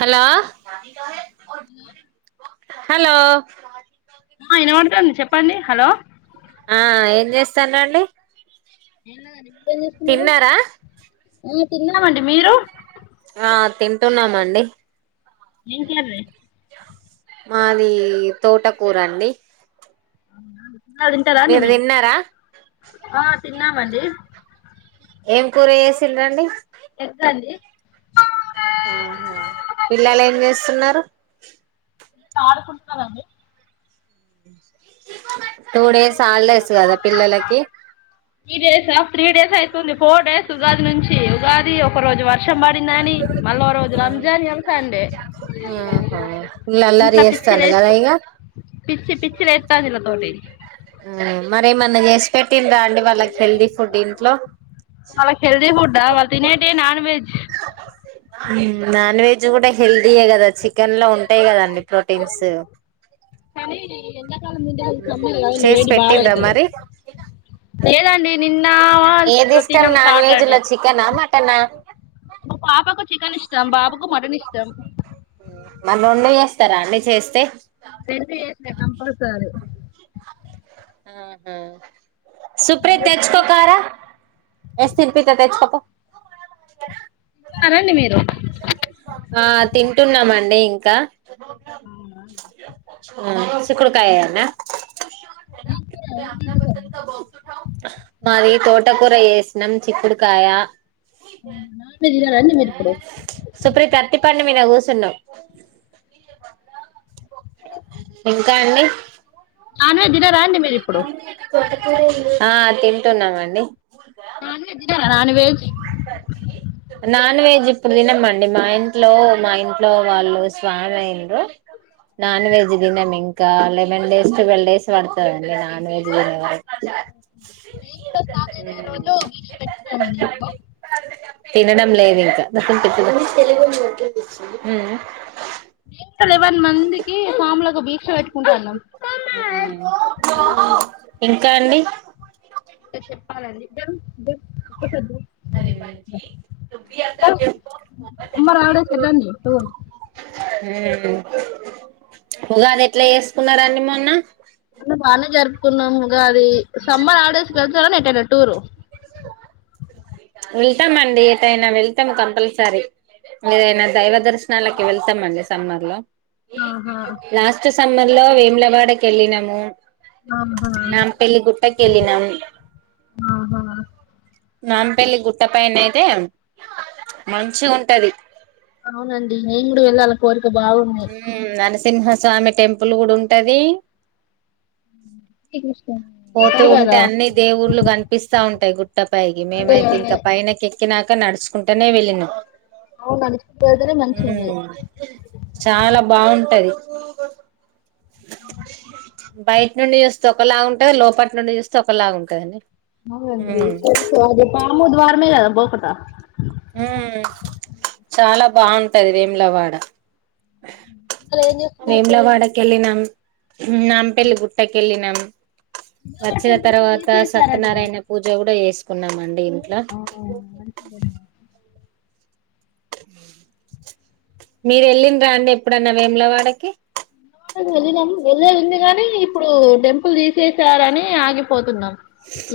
Hello hello ఆ ఇనబడతాంది చెప్పండి హలో ఆ ఏం జేస్తన్ర అండి ఏలా గని తిన్నారా హు తిన్నామండి మీరు ఆ తింటున్నామ్ అండి ఏం కర్రీ మాది తోటకూర అండి అవునా మళ్ళ తింటారా అండి మీరు మీ తిన్నారా ఆ తిన్నాం అండి ఏం కూర చేసిన్రండి ఎగ్ అండి పిల్లలు ఏం చేస్తున్నారు ఆడుకుంటున్నారండి టూ డేస్ హాలిడేస్ కదా పిల్లలకి త్రీ డేసా ఆ త్రీ డేస్ అయితుంది ఫోర్ డేస్ ఉగాది నుంచి ఉగాది ఒక్క రోజు వర్షం వర్షం పడిందని మళ్ళ ఓ రోజు రంజాన్ ఇగ సండే ఆహా వీళ్ళు అల్లరి ఇంట్లో పిచ్చి చేస్తాండ్రు లెస్ కదా పో ఇగ పిచ్చి పిచ్చి లేస్తాంది ఇళ్ళ తోటి మారెమ్మన్న చేసి పెట్టిండ్రా అండి వాళ్ళకి హెల్దీ ఫుడ్ ఇంట్లో వాళ్ళకి హెల్ది ఫుడా వాళ్ళ తినేటె నాన్ వెెజ్ నాన్ వెజ్ కూడా హెల్దీయే కదా చికెన్ లో ఉం ఉంటాయి కదండి ప్రోటీన్సు ఎండకాలం వేడి బాగా అవుతుంది మరి లేదండి నిన్న ఏది ఇష్టం తినం నాన్ వెజ్ సాటే లో చికెనా మటనా మా పాపాకు చికెన్ ఇష్టం బాబుకు మటన్ ఇష్టం మళ్ల రెండు చేస్తారా అండి చేస్తే రెండు చేస్తా కంపల్సరీ ఆహా సుప్రియ తెచ్చకో కార ఎగ్స్ తినిపిత్త తెచ్చుకో పో తిన్నారా అండి మీరు స ఆ తింటున్నామండి ఇంకా అవునా చిక్కుడు కాయ నా ఏం కూర ఏం తింటున్నావ్ మట్ట కూర వేసాం చిక్కుడుకాయ నాన్ వెజ్ తినరా అండి మీరు ఇప్పుడు సుప్రీత అరటిపండు మీద కూర్చున్నావు ఇంకా అండి నాన్ వెజ్ తినరా అండి మీరు ఇప్పుడు ఆ తింటున్నామండి నాన్ వెజ్ తినరా నాన్ వెజ్ నాన్ వెజ్ ఇప్పుడు తినమండి మా ఇంట్లో మా ఇంట్లో వాళ్ళు స్వామి అయ్యిండ్రు నాన్ వెజ్ తినం ఇంకా లెవెన్ డేస్ టుల్వ్ డేస్ పడుతాదండ నాన్ వెజ్ తినే వర మేం కూడా స్టార్ట్ చేసే రోజు దీక్ష పెట్టుకున్నామండీ ఇంట్లో తినడం లేదు ఇంకా నే ఎలెవన్ మందికి సాములకు ఒక భీక్ష పెట్ ఇకా అండి పడి జ జ సదు అరే బ అ చె సమ్మర్ హాలిడేస్ ఎటండి టూర్ ఉగాది ఎట్లా చేసుకున్నారండి మొన్న ఉ బాల జరు కున్నాము ఉగాది సమ్మర్ హాలిడేస్ కి వెళ్తారా ఏటన్నా టూర్ వెళ్తామండి ఏటైనా వెళ్తాం కంపల్సరీ ఏదైనా దైవ దర్శనాలకి వెళ్తామండి సమ్మర్ లో ఆహా లాస్ట్ సమ్మర్ లో వేములవాడకి వెళ్ళినాము ఆహా నాం పళ్లి గుట్టకల్లీనం ఆహా నాంపల్లి గుట్ట పైన అయితే మంచిగాఉంటది అవునండి నేను కూడా వెళ్ళాల కోరి ఉ అన సింహస్వామి టెంపుల్ కూడా ఉంటది ఇ పోతూ ఉంటే అన్నిీ దేవుళ్ళలు కనిపిస్తా ఉంటా టీ గు ట్ట పైగి అదే మేమైతే అదే ఇంకా పైనకి తకినాక నడుచుకుంటేనే వెళ్ళిన అవును నడుచుకుంటూ వెళ్తేనే మంచిది చాలా బాగుంటది బయట నుండి చూస్తే ఒకల అ లోపల నుండి చూస్త ఒకలాగా ఉంటుందని అీ అదే పాము ద్వారమే గాద బకటా హ చాలా బాగుంటది వేములవాడ అసలు ఏం చేస్తున్నారు వెంలవడకే వెళ్ళినాం నాంపెలి గుట్టక వెళ్లి నం వచ్చిన టెంపుల్ ఇప్పుడు తర్వాత తీసేసారట కదా సత్యనారాయణ పూజ కూడా చేసి పున్నమ ఇంట్లో ఆ మంచిది మీరు వెళ్ళిండ్ర అండి ఎప్పుడన్నా వేములవాడ కి వేములవాడ కు వెళ్ళినాం వెళ్లేది ఉంది కాని ఇప్పుడు టెంపుల్ తీసేసారని ఆగిపోతు న్నాం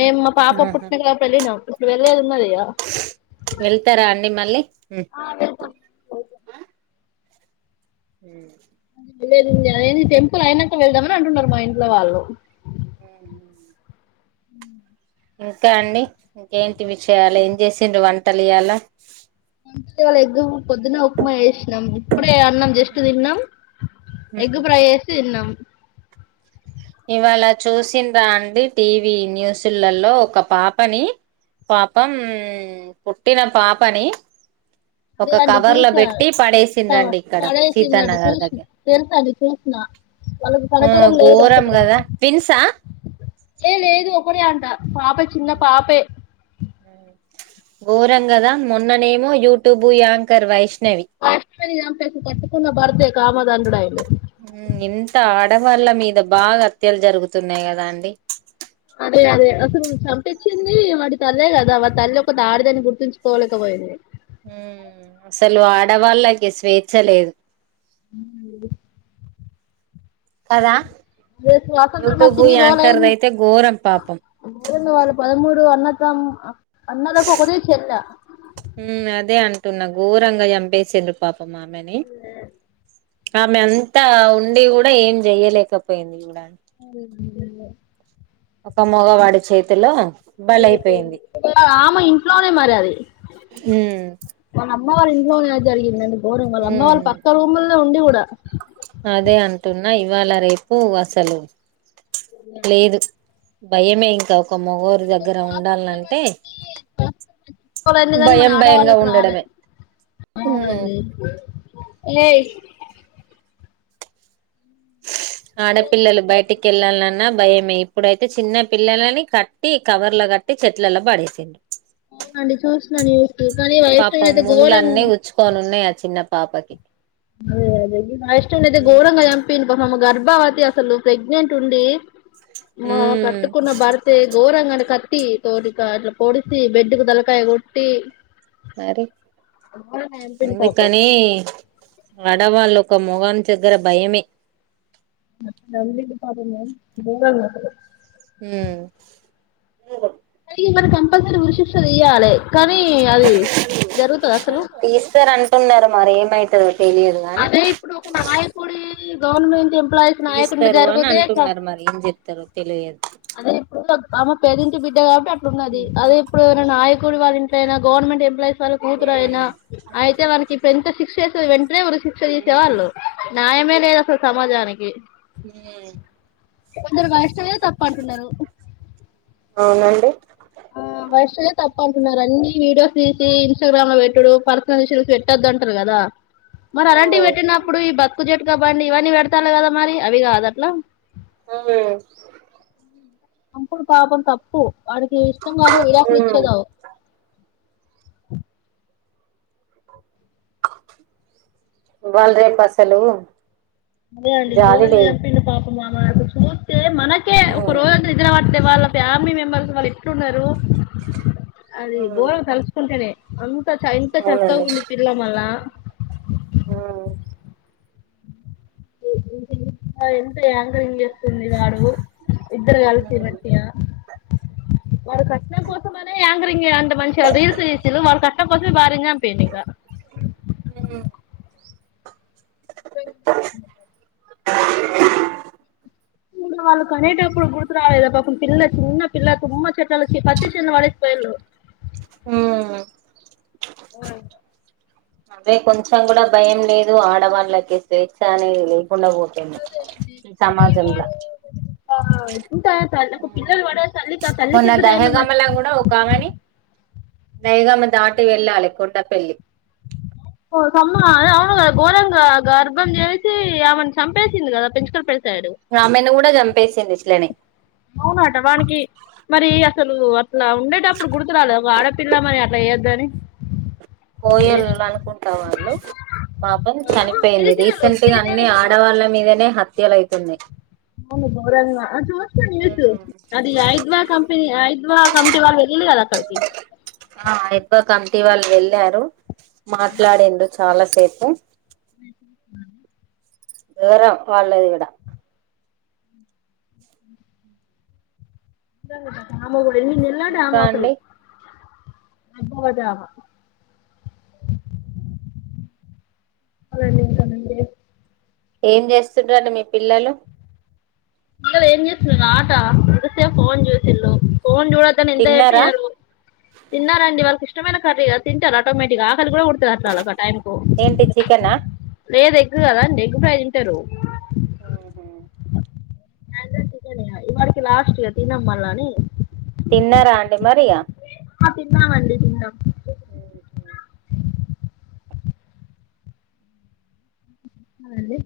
మేము మా పాప ఆహా పుట్టినప్పుడు వెళ్ళినం [unintelligible] వెళ్తారా అండి మళ్ళీ హు లేదండి అదే టెంపుల్ అయినాక వెళ్దామని అంటున్నారు మా ఇంట్లో వాళ్ళు హు హు ఉ ఇంకా అండి ఇంకేంటి విషయాలు ఏం చేసిండ్రు వంటలు ఇయ్యాల ఇవాళ్ళ ఎగ్గ పొద్దున్న ఉప్మా చేసినాం ఇప్పుడే అన్నాం జస్ట్ తిన్నాం ఎగ్గు ప్రై చేసి తిన్నాం. ఇవాళ చూసిండ్రా అండి టీవీ న్యూసుల్లలో ఒక పాపని పాపం పుట్టిన పాపని అదే ఒక అండి కవర్ లో చూసా పెట్టి పడేసిండ్రండి ఇక్కడ పడేసిందట సీతానగర్ చూసినా దగ్గర తెలుసా అండి చూసిన వాళ్ళకు ఆ కనికరం లేదు ఘోరం అసలు కదా ట్విన్సా ఏ లేదు ఒకడే అంట పాప చిన్న పాపే గోరం కదా మొన్న నేమొ యూట్యూబు యాంకర్ వైష్ణ్ [unintelligible] చెంపేసింది కట్టుకున్న బర్తే కామన్ [unintelligible] ఇంత ఆడవాళ్ల్ మీద బాగా హత్యలు జరుగుతున్నాయి కదా అండి. అ చంపించింది వాడి తల్లే కదా వాడి తల్లి ఒక ఆడదని గుర్తించుకోలేకపోయింది. హ్మ్ అసలు ఆడవాళ్ళకి స్వేచ్ఛ లేదు హు కదా స్వాతంత్రం వచ్చి యూట్యూబ్ ఇన్ని రోజుల యాంకర్ది అయితే ఘోరం పాపం [unintelligible] పదమూడు అన్న హమ్మ అన్నలకు ఒకతే చెల్లా టున్న గోరంగ చంపేసిరు పాపం పాపం ఆమె నీ ఆమె అంతా ఉండి కూడా ఏం చెయలేకపోయింది కుడా అరె నువ్వే ఒక మగవాడి చేతిలో అయిపోయింది బలైపోయింది ఆమె ఇంట్లోనే మరి అది మ్మ్ వాళ్ళ అమ్మవాళ్ళ ఇంట్లోనే జరిగింది అది గోరం వాళ్ళ అమ్మ వాళ్లు మ్మ్ పక్క రూములో ఉండి కూడా డ అదే అంటున్నా ఇవాళ రేపు అసలు లేదు భయమే ఇంకా ఒక మొగోని దగ్గర స్వాతంత్రం ఉండాలంటే వచ్చి స్వాతంత్రం కానీ మన భయం భయంగా ఆడవాళ్ళకి రాలేదు ఉండడమే అవునండి ఏ ఘోరంగా. ఆడపిల్లలు బయటికి వెళ్ళాలన్న భయమే ఇప్పుడైతే చిన్న పిల్లలని కట్టి కవర్ల కట్టి చెట్లలో పడేసిండు అవునండి చూసిన న్యూస్ కానీ వైష్ణవి పాపం అయితే ఘోరం ముండ్లన్నీ గుచ్చుకోని ఉన్నయ్ ఆ చిన్న పాపకి అదే అదే వైష్ణవినైతే ఉమ్ ఘోరంగా చంపిండు మొహం గాని బా అది అసలు ప్రెగ్నెంట్ ఉండి మా కట్టుకున్న భర్తే గోరంగణ కత్తి తోటికా అట్లా పొడిసి బెడ్ కు తలకాయ కొట్టి మరి ఘోరంగా చంపిండు పాపం అందుకని ఆడవాళ్ళు ఒక మొగొని దగ్గర భయమే [inaudible] ఉమ్ ఇగ కంపల్సరీ ఉరిశిక్ష తీయ్యాలే కానీ అది జరుగుతాద అసలు తదో అదే ఇప్పుడు ఒక నాయకుడి గవర్నమెంట్ ఎం తిస్తారు అని అంటున్నారు మరి ఏం చెప్తారు తెలియదు అదే ఇప్పుడు ఆమే పేదింటి బిడ్డ కాబట్టి ఇట్లున్నది హ్మ్ అది ఇప్పుడు ఎవరైనా నాయ కూడా వాళ్ళ ఇంట్లో అయినా గవర్నమెంట్ ఎంప్లాయస్కు వాళ్ల కూతురయినా అయితే వానికి ఇప్పుడు ఎంత సిస్ చేశా వెన్ ఏ ఉరిశిక్ష తీసే హ్మ్ వాళ్ళు న్యాయమే లేదు అసలు సమాజానికి హ్మ్ కొందరు మనుషులే తప్ పంటున్నారు అవునండి వైష్ణవిదే తప్పు అంటున్నారు అన్ని వీడియోస్ తీసి ఇన్స్టాగ్రామ్ లో పెట్టుడు పర్సనల్ ఇష్యూస్ పెట్టొద్దు అంటరు కదా మరి అలాంటివి పెట్టినప్పుడు ఈ బతుకు జట్ బండి ఇవన్నీ పెడతారులే కదా, మరి అవి కాద అట్లా. ఊ అప్పుడు పాపం తప్పు. వాడికి ఇష్టంగాకు విడాకులు ఇచ్చేదా [inaudible] [unintelligible] వాళ్ళ రేపసలు అదే అండి గోరంగా చంపిండు పాపం. తమమ అచ్చ మనకే ఒక హ్మ్ రోజు నిద్రపట్ అంటే వాళ్ళ ఫ్యామిలీ మెంబర్స్ వాళ్ళు ఎట్లున్నారు. అది హ్మ్ గోరం తలస్కుంటనే అ ఎంత చక్కగా ఉంది పిల్ల మళ్ళ ఆ [unintelligible] ఎంత యాంకరింగ్ చె ఉంది వాడు ఇద్దరు కలిసి మంచి గా వాడు కట్నం కోసం అనే యాంకరింగ్ అంత మంచి రీల్స్ తీస వాళ కట్నం కోసమే భార్య నీ చంపిండు ఇక హు స [unintelligible] ఇ వాళ్ళు కనేటప్పుడు గుర్తు రాలేదా, పాపం పిల్ల చిన్న పిల్ల తుమ్మ చెట్లు వచ్చి పతి చిన్న పాడే పోయురు. ఊ ఓ అదే కొంచెం కూడా భయం లేదు. ఆడవాళ్ళకి స్వేచ్ఛ అనేది కొండ పోతుంది ఈ సమాజంలా ఇంకా తల్లి ఒక పిల్లలు పడే తల్లికి ఆ తల్లికి మొన్న ఎదురైన దహగమలా కూడా ఒక ఆమెని నైగామ్మ దాటి వెళ్ళాలి కొట్ట పల్లి హమ్మ అది అవును కదా ఘోరంగా గర్భం చేసి ఆమెను చంపేసింది. కదా పెంచుకొని పె ఆమెను కూడా జాంపేసిందు ఇట్లనే. అవునట వాడికి మరి అసలు అట్లా ఉండేటప్పుడు గుర్తు రాలేదా, ఒక ఆడపిల్ల మరి అట్లా వేయొద్దని. కోయొళ్ళు అనుకుంటా వాళ్ళు పాపం చనిపోయింది. గిరిజనులు రీసెంట్ గా అన్ని గిరిజనులు ఆడవాళ్ళ మీదనే హత్ హత్య లవుతున్నాయి. అవును గోరంగా చూస్తా న్యూస్ అది ఐద్వా కంపెనీ ఐద్వా కమిటీ వాళ్ళు వెళ్లారు అక్కడికి ఆ ఎక్కువ కమిటీ వాళ్ళు వెళ్ళారు. మాట్లాడిండు చాలా సేపు హ్మ్ దూరం వాళ్ళది కూడా నిజంగా దా దామ్ కూడ్ నేల్ నెల్లా ఇంకా డ్రామా అసలు అండి అయిపొగొట్టా బా అవునండి ఏంటోనండి ఏం చేస్తుండ్రు అండి మీ పిల్లలు పిల్లలు ఏం చేసంద్ ఆట ఎంతసేప్ ఫోన్ చూసిళ్ళు ఫోన్ చూడద్దని ఎంత చెప్ప్ తిన్నారా ఇనరు తిన్నారండి వాళ్ళకిష్ ఇష్టమైన కర్రీగా తింటార్ ఆటోమేటి గా కాల్ కూడా కుడుతది అట్లా ఒక టైం కు ఏంటి చికెనా లేదే గ్ కదా ఎగ్ ఫ్రై తింటరు ఉహు రంజన్ [unintelligible] ఇవాడికి లాస్ట్ ఇగ తినం మల్లని తిన్నారా అండి మరి ఇగా ఆ తిన్నమండీ తిన్నాం ఉహు ఆ అండి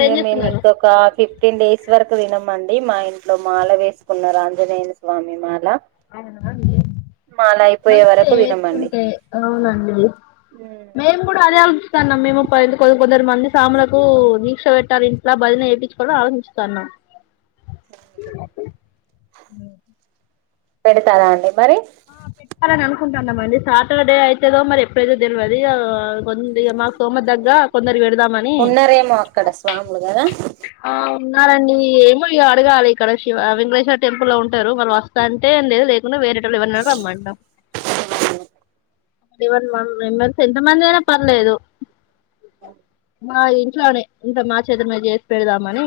మేం మేం మేము ఇంకొక ఫిఫ్టీన్ డేస్ ఇది వరకు తినమండీ మా ఇంట్లో మాల వేసుకున్నారు ఆంజనేయుని స్వామి మాల మాల అయిపోయే మంచిదే వరకు తినమండి వేసుకుంటే అవునండి మేము కూడా అదే అనుకున్ స్తన్నాం మేము కొ కొందరు మంది సాములకు దీక్ష పెట్టాలి ఇంట్లా భజన వేయించుకోవల ఆలోచిస్తాన్నాం [unintelligible] పెడతారా అండి మరి ఆ పెట్టాలని అనుకుంటున్నామండి సాటర్డే అయితేదో మరి ఎప్పుడైతే తేల్వదీ ఇగా కొదిగా మాకు సోమ దగ్గ కొందరు పెడదామని ఉన్నారేమో అక్కడ స్వాములు గదా ఆవ్ ఉన్నారండి ఏమో ఇగ అడగాలి ఇక్కడ శివ వెంకటేశ్వర్ టెంపుల్ లో ఉంటారు వాళ్ళు వస్తాంటే లేదు లేకుంటే వేరేట్టోళ్ళు ఎవరన్నా రమ్మంటాం ఈవెన్ వన్ మెంబర్స్ ఎంతమంది అయినా పర్లేదు మా ఇంట్లోనే అంటే మా చేతులు మీద చే పెడదామని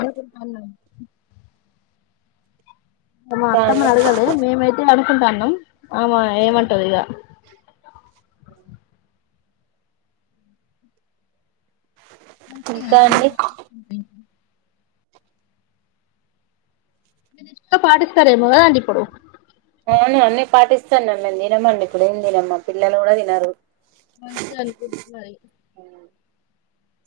అనుకుంటావున్నాం మా ఇంకా అత్తమ్మ నీ అండి అడగాలి మే మైతే మేము అనుకుంటన్నాం ఆమా ఏమంటాదో ఇగా ఇంకా అండి [inaudible] [inaudible] పాటిస్తారేమో కదండి ఇప్పుడు అవును అన్నీ పట్టిస్తాన్ [inaudible] తినమండి ఇప్పుడు [inaudible] తినం పిల్లలు కూడా తినరు మంచిగా అనుకుంటున్నాను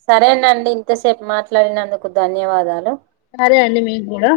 సరేనండి ఇంతసేపు మాట్లాడినందుకు ధన్యవాదాలు సరే అండి మీకు కూడా